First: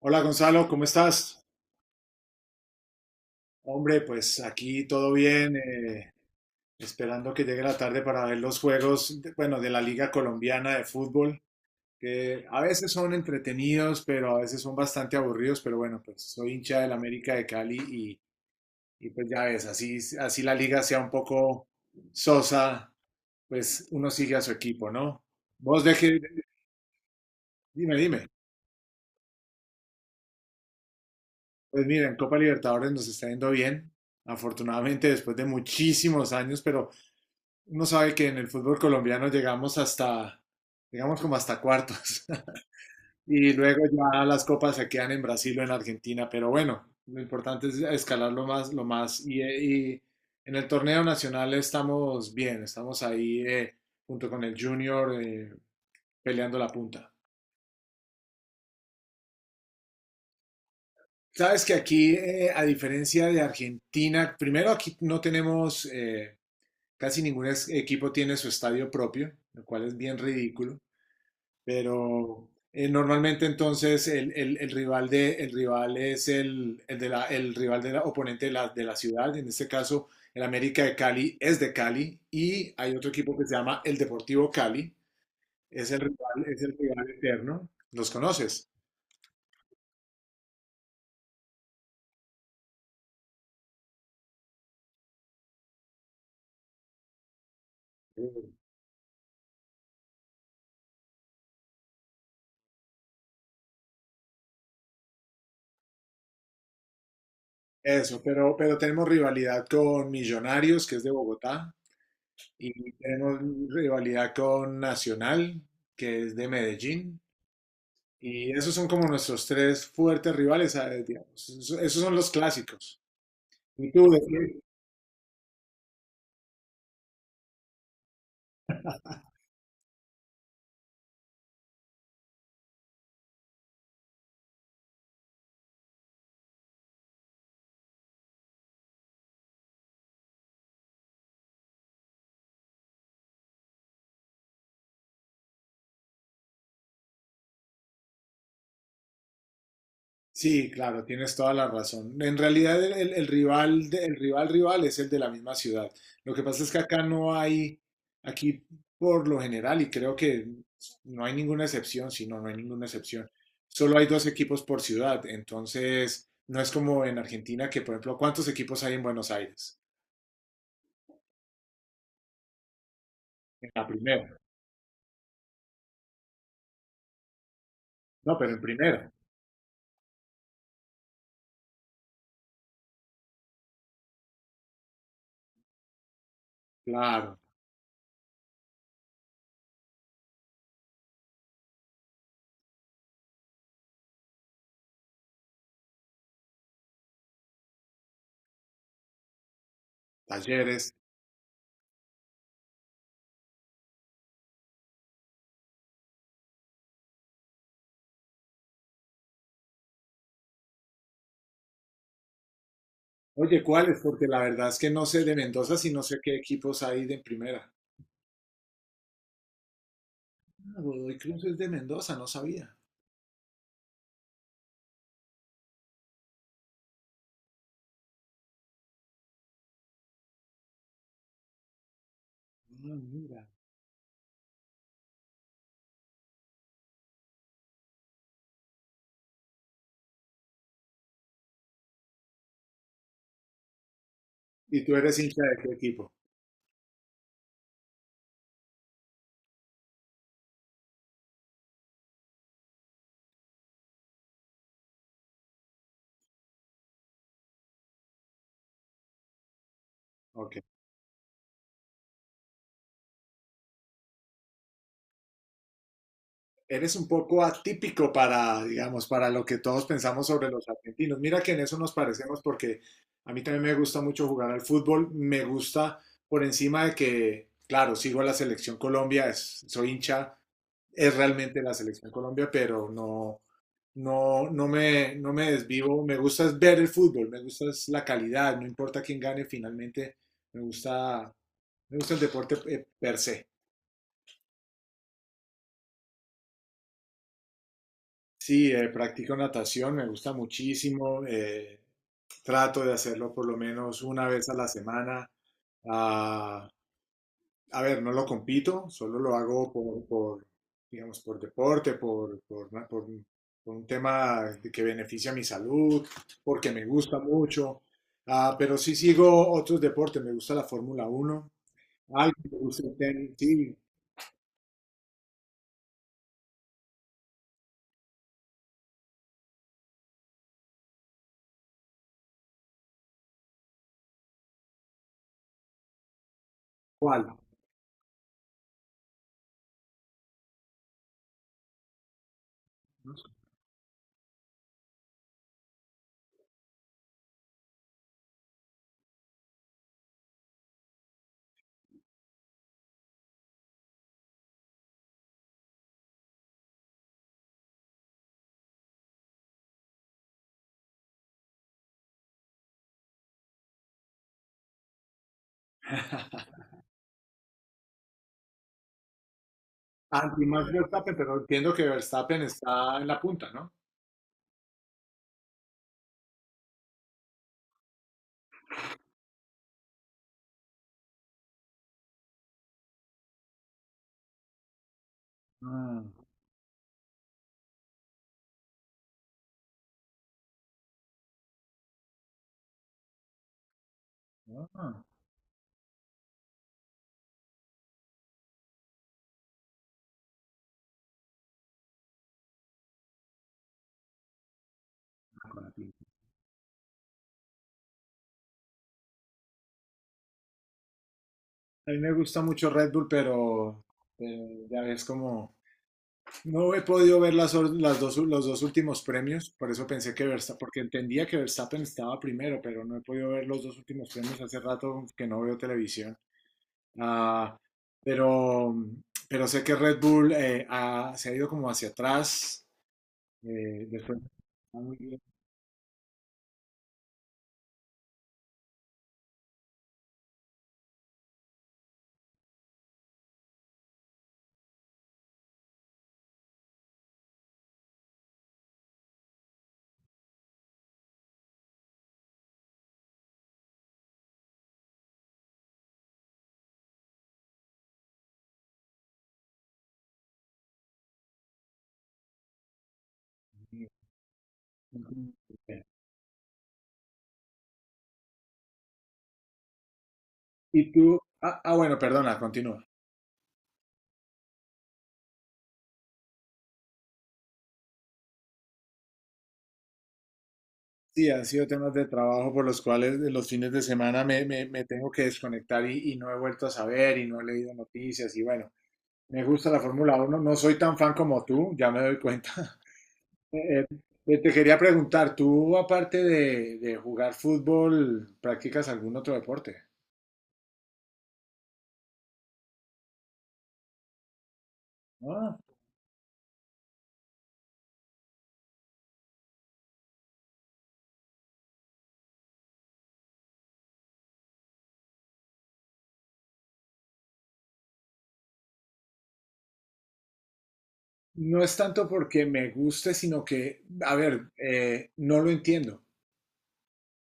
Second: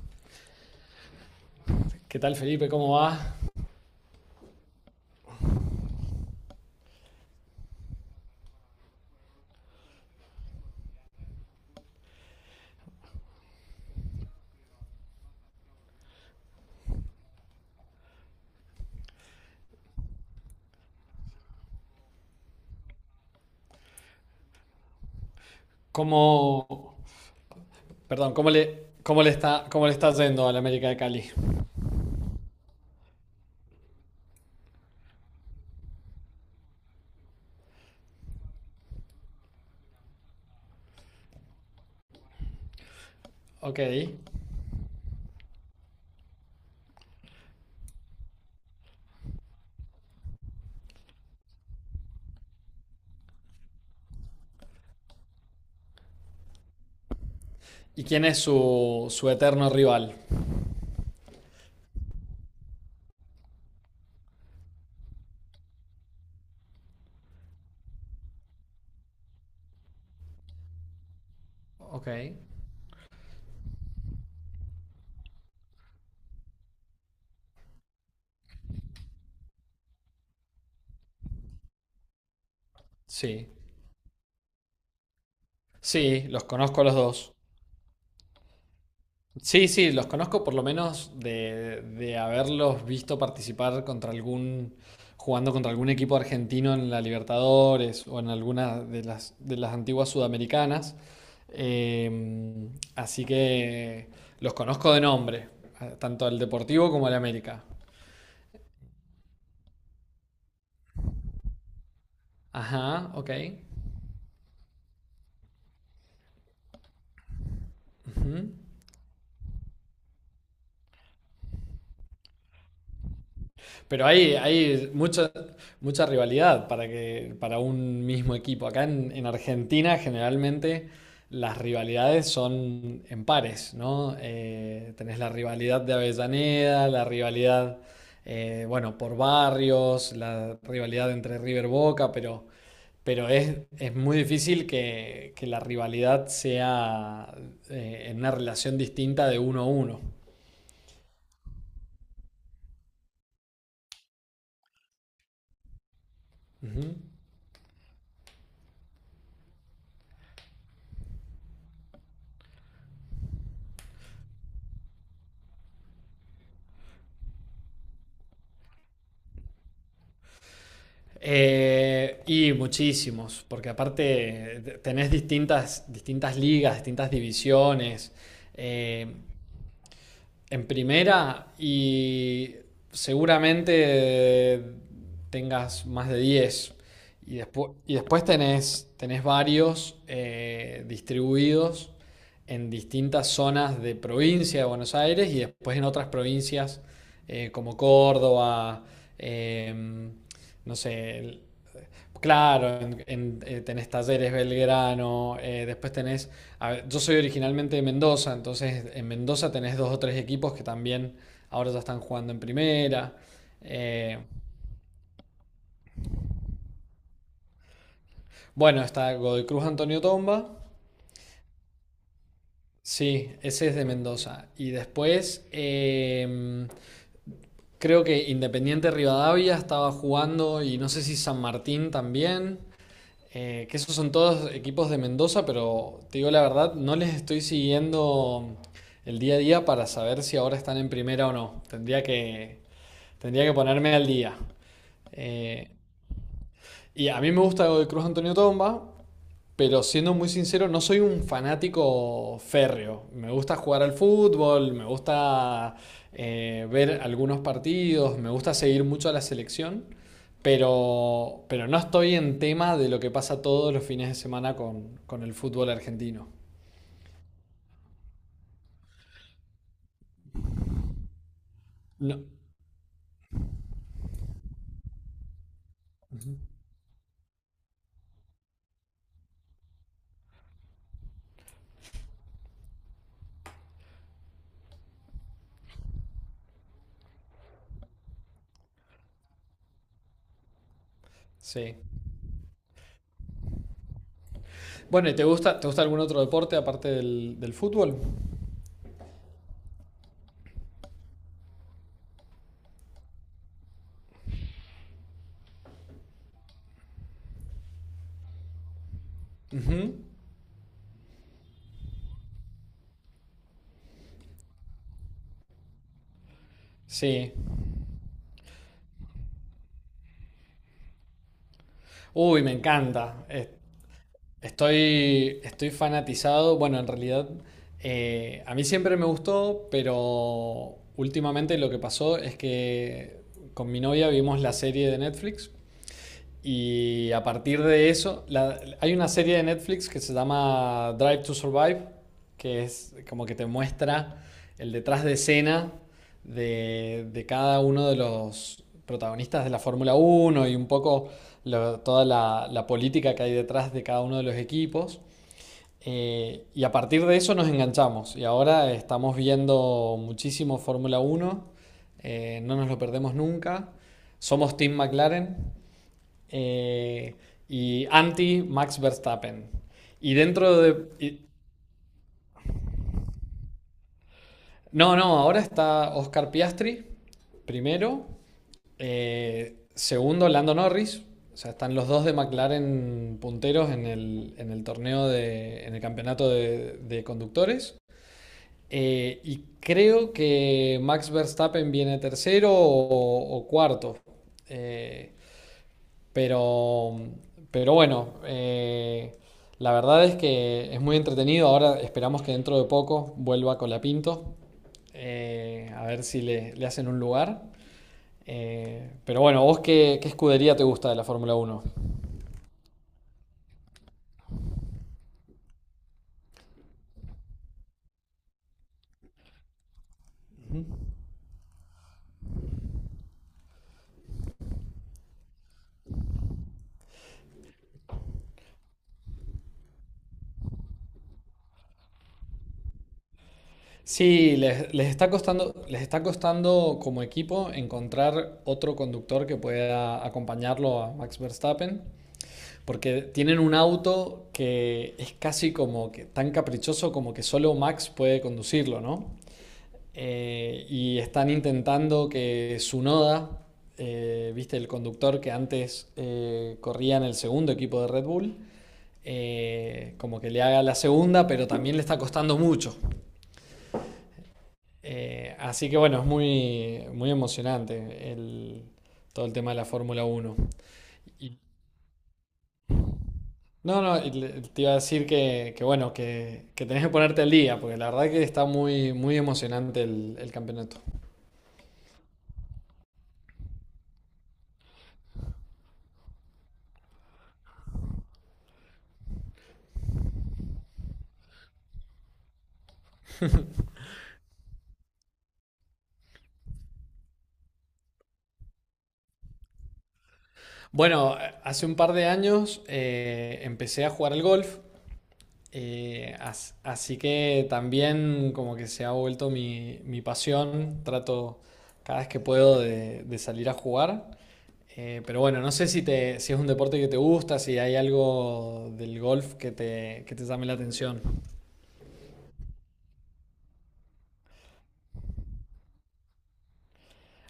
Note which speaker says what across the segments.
Speaker 1: Hola Gonzalo, ¿cómo estás?
Speaker 2: ¿Qué tal, Felipe? ¿Cómo va?
Speaker 1: Hombre, pues aquí todo bien, esperando que llegue la tarde para ver los juegos, bueno, de la Liga Colombiana de Fútbol, que a veces son entretenidos, pero a veces son bastante aburridos, pero bueno, pues soy hincha del América de Cali y pues ya ves, así, así la liga sea un poco sosa, pues uno sigue a su equipo, ¿no? Vos de qué,
Speaker 2: ¿Cómo,
Speaker 1: dime.
Speaker 2: perdón, cómo le está yendo al América de Cali?
Speaker 1: Pues mira, en Copa Libertadores nos está yendo bien, afortunadamente después de muchísimos años, pero... Uno sabe que en el fútbol colombiano llegamos hasta, digamos como hasta cuartos, y luego
Speaker 2: Ok.
Speaker 1: ya las copas se quedan en Brasil o en Argentina, pero bueno, lo importante es escalar lo más, y en el torneo nacional estamos bien, estamos ahí junto con el Junior peleando la punta.
Speaker 2: ¿Y quién es su eterno rival?
Speaker 1: Sabes que aquí, a diferencia de Argentina, primero aquí no tenemos, casi ningún equipo tiene su estadio propio, lo cual es bien ridículo.
Speaker 2: Ok.
Speaker 1: Pero normalmente entonces el rival de, el rival es el el rival del oponente de la ciudad. En este caso, el América de Cali es de Cali y hay otro equipo que
Speaker 2: Sí.
Speaker 1: se llama el Deportivo Cali.
Speaker 2: Sí, los
Speaker 1: Es el
Speaker 2: conozco a los
Speaker 1: rival
Speaker 2: dos.
Speaker 1: eterno. ¿Los conoces?
Speaker 2: Sí, sí, los conozco por lo menos de haberlos visto jugando contra algún equipo argentino en la Libertadores o
Speaker 1: Sí.
Speaker 2: en alguna de las antiguas sudamericanas. Eh, Así que los conozco de nombre, tanto al Deportivo como al América.
Speaker 1: Eso, pero tenemos rivalidad con Millonarios, que es de Bogotá. Y
Speaker 2: Ajá, ok.
Speaker 1: tenemos rivalidad con Nacional, que es de Medellín.
Speaker 2: Ujú.
Speaker 1: Y esos son como nuestros tres fuertes rivales, ¿sabes? Digamos. Esos, esos son los clásicos. ¿Y
Speaker 2: Pero
Speaker 1: tú,
Speaker 2: hay mucha rivalidad para que, para un mismo equipo. Acá en Argentina generalmente las rivalidades son en pares, ¿no? Tenés la rivalidad de Avellaneda, por barrios, la rivalidad entre River Boca, pero, es muy difícil que la rivalidad sea en una relación distinta de uno a uno.
Speaker 1: sí, claro, tienes toda la razón. En realidad el rival, el rival rival es el de la misma ciudad. Lo que pasa es que
Speaker 2: Ujú.
Speaker 1: acá no hay, aquí por lo general, y creo que no hay ninguna excepción, si no, no hay ninguna excepción. Solo hay dos equipos por ciudad, entonces no es como en Argentina que, por ejemplo, ¿cuántos equipos hay en Buenos Aires?
Speaker 2: Y muchísimos, porque
Speaker 1: En la primera.
Speaker 2: aparte tenés distintas ligas, distintas divisiones.
Speaker 1: No, pero en
Speaker 2: Eh,
Speaker 1: primera.
Speaker 2: en primera y seguramente tengas más de diez. Y
Speaker 1: Claro,
Speaker 2: y después tenés, tenés varios distribuidos en distintas zonas de provincia de Buenos Aires y después en otras provincias como Córdoba, em, no
Speaker 1: Talleres.
Speaker 2: sé. Claro, tenés Talleres Belgrano, después tenés, a ver, yo soy originalmente de Mendoza, entonces en Mendoza tenés dos o tres equipos que también ahora ya están jugando en primera.
Speaker 1: Oye, ¿cuáles?
Speaker 2: Eh,
Speaker 1: Porque la verdad es que no sé de Mendoza si no sé qué equipos hay de primera.
Speaker 2: bueno, está Godoy Cruz Antonio Tomba.
Speaker 1: Godoy Cruz es de Mendoza, no sabía.
Speaker 2: Sí, ese es de Mendoza. Y después creo que Independiente Rivadavia estaba jugando y no sé si San Martín también.
Speaker 1: Ah, mira.
Speaker 2: Que esos son todos equipos de Mendoza, pero te digo la verdad, no les estoy siguiendo el día a día para saber si ahora están en primera o no. Tendría que ponerme al día.
Speaker 1: ¿Y tú eres hincha de
Speaker 2: Eh,
Speaker 1: qué equipo?
Speaker 2: y a mí me gusta de Cruz Antonio Tomba, pero siendo muy sincero, no soy un fanático férreo. Me gusta jugar al fútbol, me gusta ver algunos partidos, me gusta seguir mucho a la selección,
Speaker 1: Ok.
Speaker 2: pero no estoy en tema de lo que pasa todos los fines de semana con el fútbol argentino.
Speaker 1: Eres un poco atípico para, digamos, para lo que todos pensamos sobre los argentinos. Mira que en eso nos
Speaker 2: No.
Speaker 1: parecemos porque a mí también me gusta mucho jugar al fútbol. Me gusta por encima de que, claro, sigo a la selección Colombia, soy hincha, es realmente la selección Colombia, pero no, no, no me desvivo. Me gusta es ver el fútbol, me gusta es la calidad, no importa quién gane finalmente, me gusta.
Speaker 2: Sí.
Speaker 1: Me gusta el deporte per se.
Speaker 2: Bueno, ¿y te gusta algún otro deporte aparte del fútbol?
Speaker 1: Sí, practico natación, me gusta muchísimo. Trato de hacerlo por lo menos una vez a la semana. Ah, a ver, no lo compito, solo lo hago
Speaker 2: Ujú.
Speaker 1: digamos, por deporte, por un tema que beneficia mi salud, porque me gusta
Speaker 2: Sí.
Speaker 1: mucho. Ah, pero sí sigo otros deportes, me gusta la Fórmula Uno. Algo
Speaker 2: Uy, me
Speaker 1: me gusta el
Speaker 2: encanta.
Speaker 1: tenis, sí.
Speaker 2: Estoy, estoy fanatizado. Bueno, en realidad a mí siempre me gustó, pero últimamente lo que pasó es que con mi novia vimos la serie de Netflix y a
Speaker 1: ¿Cuál?
Speaker 2: partir de eso, hay una serie de Netflix que se llama Drive to Survive, que es como que te muestra el detrás de escena de cada uno de los protagonistas de la Fórmula Uno y un poco toda la política que hay detrás de cada uno de los equipos. Y a partir de eso nos enganchamos y ahora estamos viendo muchísimo Fórmula Uno, no nos lo perdemos nunca. Somos Team McLaren, eh, y anti Max Verstappen. Y
Speaker 1: Anti
Speaker 2: dentro
Speaker 1: más
Speaker 2: de...
Speaker 1: Verstappen,
Speaker 2: y-
Speaker 1: pero entiendo que Verstappen está en la punta, ¿no?
Speaker 2: no, no, ahora está Oscar Piastri, primero. Segundo, Lando Norris. O sea, están los dos de McLaren punteros en el torneo en el
Speaker 1: Ah,
Speaker 2: campeonato de conductores. Y creo que Max Verstappen viene tercero o cuarto.
Speaker 1: ah,
Speaker 2: Eh, Pero, pero bueno, la verdad es que es muy entretenido. Ahora esperamos que dentro de poco vuelva Colapinto,
Speaker 1: con la
Speaker 2: a
Speaker 1: pinta.
Speaker 2: ver si le hacen un lugar. Pero bueno, ¿vos qué, qué escudería te gusta de la Fórmula uno?
Speaker 1: A mí me gusta mucho Red Bull, pero ya ves como no he podido ver las, las dos, los dos últimos premios, por eso pensé que Verstappen, porque entendía que Verstappen estaba primero, pero no he podido ver los dos últimos premios hace rato que no veo televisión. Ah, pero, pero sé que Red Bull se ha ido como hacia atrás, después
Speaker 2: Sí,
Speaker 1: está muy bien.
Speaker 2: les está costando como equipo encontrar otro conductor que pueda acompañarlo a Max Verstappen. Porque tienen un auto que es casi como que tan caprichoso como que solo Max puede conducirlo, ¿no? Y están intentando que Sunoda, viste, el conductor que antes corría en el segundo equipo de Red Bull, como que le haga la segunda, pero también le está costando mucho. Así que bueno, es muy, muy emocionante todo el tema de la Fórmula Uno.
Speaker 1: Y tú,
Speaker 2: Y
Speaker 1: bueno, perdona, continúa.
Speaker 2: no, no, te iba a decir que tenés que ponerte al día, porque la verdad que está muy, muy emocionante el campeonato.
Speaker 1: Sí, han sido temas de trabajo por los cuales de los fines de semana me tengo que desconectar y no he vuelto a saber y no he leído noticias y bueno, me gusta la Fórmula Uno, no soy tan fan como tú, ya me doy cuenta. Eh, te quería preguntar, tú aparte de jugar fútbol, ¿practicas algún otro deporte?
Speaker 2: Bueno, hace un par de años empecé a jugar al golf,
Speaker 1: Ah,
Speaker 2: así que también como que se ha vuelto mi, mi pasión, trato cada vez que puedo de salir a jugar. Pero bueno, no sé si es un deporte que te gusta, si hay algo del golf que te llame la atención.
Speaker 1: no es tanto porque me guste, sino que, a ver, no lo entiendo.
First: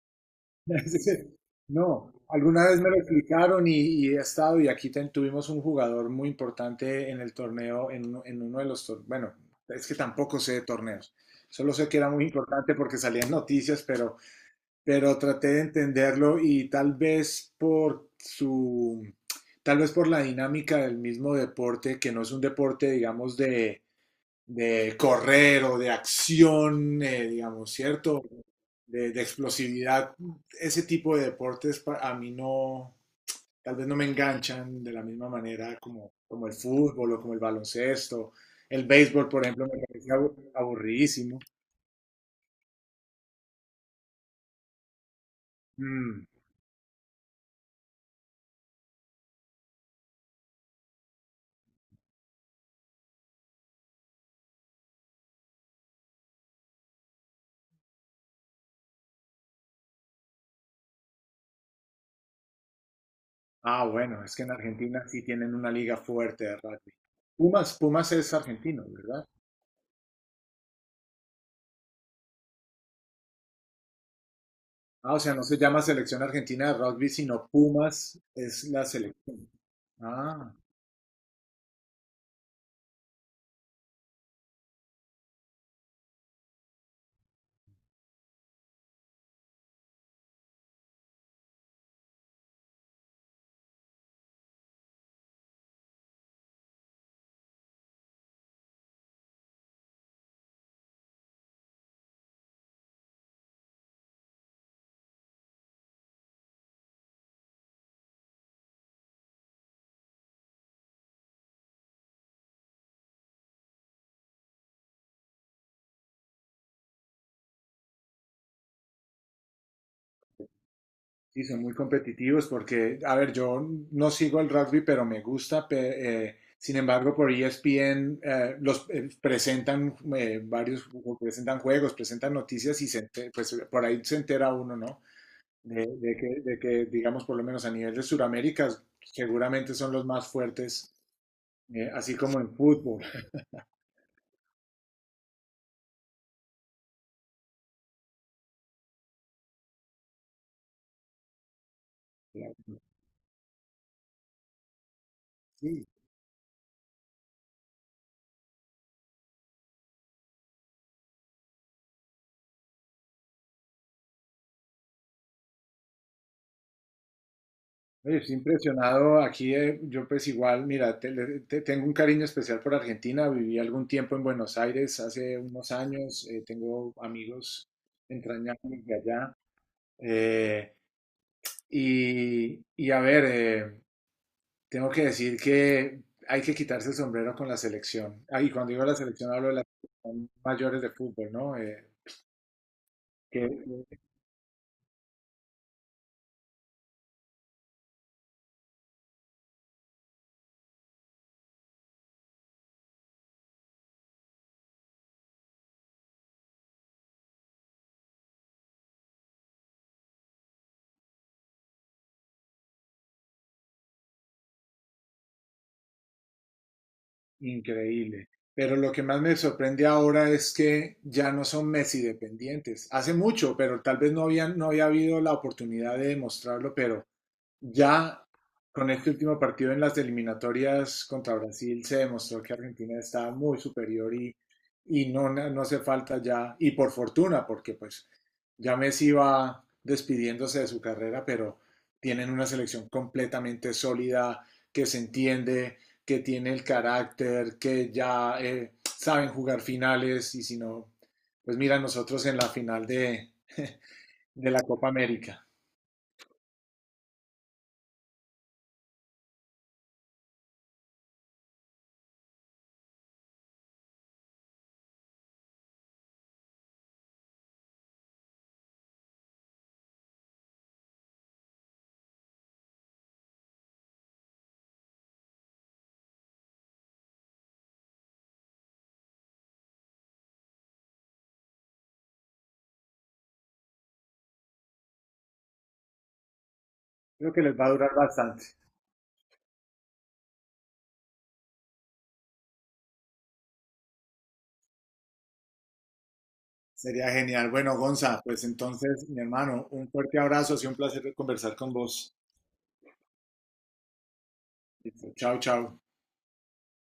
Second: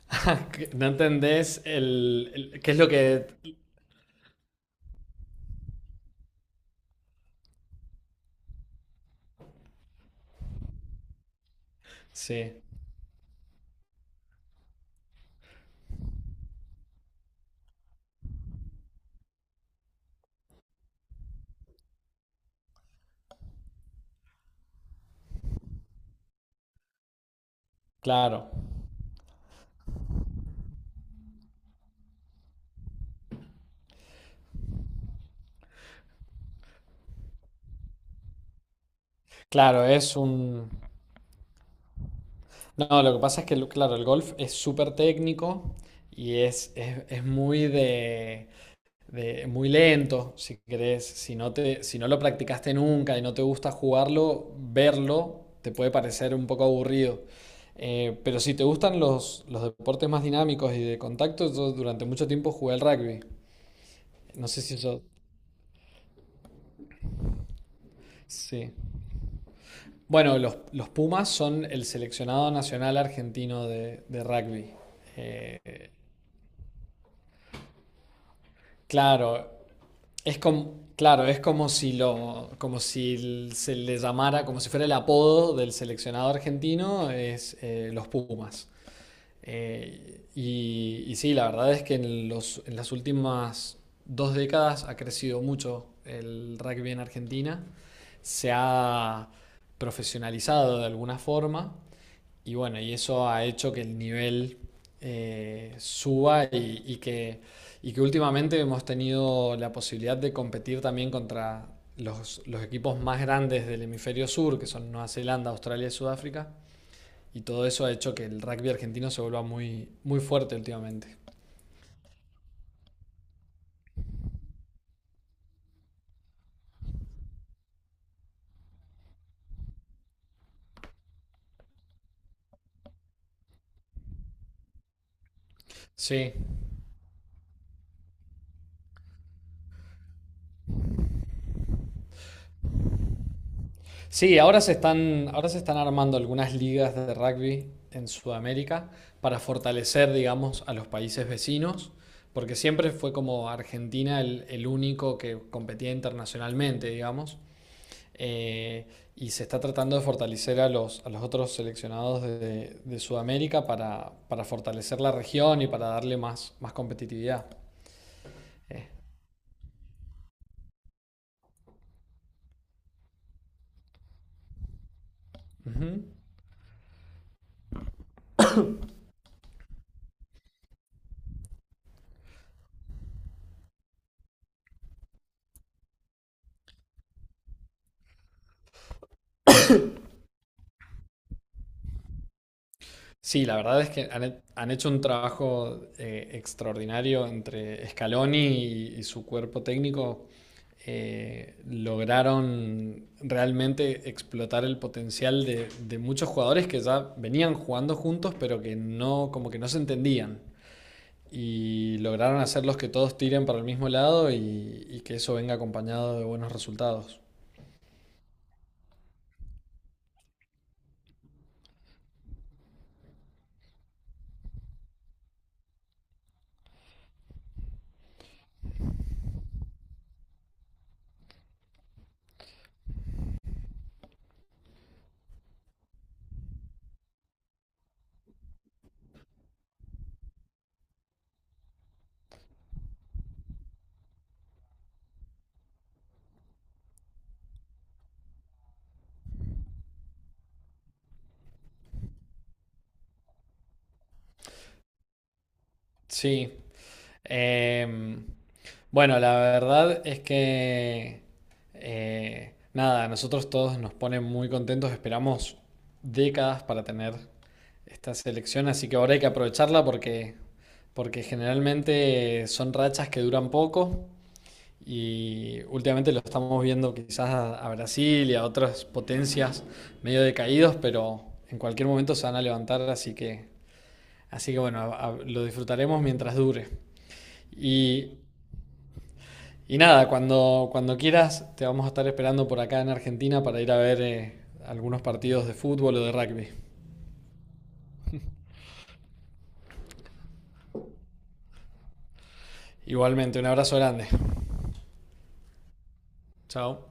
Speaker 2: ¿No entendés
Speaker 1: No, alguna
Speaker 2: qué es
Speaker 1: vez
Speaker 2: lo
Speaker 1: me lo
Speaker 2: que...?
Speaker 1: explicaron y he estado y aquí tuvimos un jugador muy importante en el torneo, en uno de los torneos, bueno, es que tampoco sé de torneos, solo sé que era muy
Speaker 2: Sí,
Speaker 1: importante porque salían noticias, pero traté de entenderlo y tal vez por su, tal vez por la dinámica del mismo deporte, que no es un deporte, digamos, de correr o de acción, digamos, ¿cierto?
Speaker 2: claro.
Speaker 1: De explosividad, ese tipo de deportes para, a mí no, tal vez no me enganchan de la misma manera como, como el fútbol o como el baloncesto. El béisbol, por ejemplo, me
Speaker 2: Claro,
Speaker 1: parece
Speaker 2: es un...
Speaker 1: aburridísimo.
Speaker 2: No, lo que pasa es que, claro, el golf es súper técnico
Speaker 1: Mm,
Speaker 2: y es, es muy muy lento, si querés. Si no te, si no lo practicaste nunca y no te gusta jugarlo, verlo te puede parecer un poco aburrido. Pero si te gustan los deportes más dinámicos y de contacto, yo durante mucho tiempo jugué al rugby.
Speaker 1: ah, bueno, es que
Speaker 2: No
Speaker 1: en
Speaker 2: sé si
Speaker 1: Argentina
Speaker 2: eso...
Speaker 1: sí tienen una liga fuerte de rugby. Pumas, Pumas es
Speaker 2: Sí.
Speaker 1: argentino, ¿verdad?
Speaker 2: Bueno, los Pumas son el seleccionado nacional argentino de rugby.
Speaker 1: Ah, o sea, no se llama
Speaker 2: Eh,
Speaker 1: selección argentina de rugby, sino Pumas es la selección.
Speaker 2: claro, es
Speaker 1: Ah,
Speaker 2: como, claro, es como si lo, como si se le llamara, como si fuera el apodo del seleccionado argentino, es los Pumas. Y sí, la verdad es que en los, en las últimas dos décadas ha crecido mucho el rugby en Argentina. Se ha profesionalizado de alguna forma. Y bueno, y eso ha hecho que el nivel suba y que últimamente hemos tenido la posibilidad de competir también contra los equipos más grandes del hemisferio sur, que son Nueva Zelanda, Australia y Sudáfrica. Y todo eso ha hecho que el rugby argentino se vuelva muy, muy fuerte últimamente.
Speaker 1: sí, son muy competitivos porque, a ver, yo no sigo el rugby, pero me gusta. Sin embargo, por ESPN los presentan varios, presentan juegos, presentan noticias y se pues, por ahí se entera uno, ¿no?
Speaker 2: Sí,
Speaker 1: De que, digamos, por lo menos a nivel de Sudamérica, seguramente son los más fuertes, así como en fútbol.
Speaker 2: sí, ahora se están armando algunas ligas de rugby en Sudamérica para fortalecer, digamos, a los países vecinos, porque siempre fue como Argentina el único que
Speaker 1: Sí,
Speaker 2: competía internacionalmente, digamos. eh, y se está tratando de fortalecer a los otros seleccionados de Sudamérica para fortalecer la región y para darle más, más competitividad.
Speaker 1: oye, estoy impresionado aquí, yo pues igual, mira, tengo un cariño especial por Argentina, viví algún tiempo en Buenos Aires hace unos
Speaker 2: Ujú.
Speaker 1: años, tengo amigos entrañables de allá, eh, y a ver, tengo que decir que hay que quitarse el sombrero con la selección. Ah, y cuando digo la selección hablo de las selección mayores de fútbol, ¿no?
Speaker 2: Sí, la verdad es que han hecho un trabajo extraordinario entre Scaloni y su cuerpo técnico. Lograron realmente explotar el potencial de muchos jugadores que ya venían jugando juntos, pero que no, como que no se entendían. Y lograron hacerlos que todos tiren para el mismo lado y que eso venga acompañado de buenos resultados.
Speaker 1: Increíble. Pero lo que más me sorprende ahora es que ya no son Messi dependientes. Hace mucho, pero tal vez no habían, no había habido la oportunidad de demostrarlo, pero ya con este último partido en las eliminatorias contra Brasil se demostró que Argentina está muy superior y no, no hace falta ya, y por fortuna, porque pues ya Messi va despidiéndose de su carrera, pero tienen una selección completamente sólida, que se entiende, que tiene el carácter, que ya saben jugar finales y si no, pues mira nosotros en la final de, de la Copa América.
Speaker 2: Sí. Em, bueno, la verdad es que nada, a nosotros todos nos ponen muy contentos, esperamos décadas para tener esta selección, así que ahora hay que aprovecharla, porque porque generalmente son rachas que duran poco y últimamente lo estamos viendo quizás a Brasil y a otras potencias medio decaídos, pero en cualquier momento se van a levantar, así que bueno, lo disfrutaremos mientras dure.
Speaker 1: Creo que les va a durar
Speaker 2: Y,
Speaker 1: bastante.
Speaker 2: y nada, cuando, Cuando quieras, te vamos a estar esperando por acá en Argentina para ir a ver algunos partidos de fútbol o de rugby.
Speaker 1: Sería genial. Bueno, Gonza, pues entonces, mi hermano, un fuerte abrazo. Ha sido un placer conversar con vos.
Speaker 2: Igualmente, un abrazo grande.
Speaker 1: Listo, chao, chao.
Speaker 2: Chao.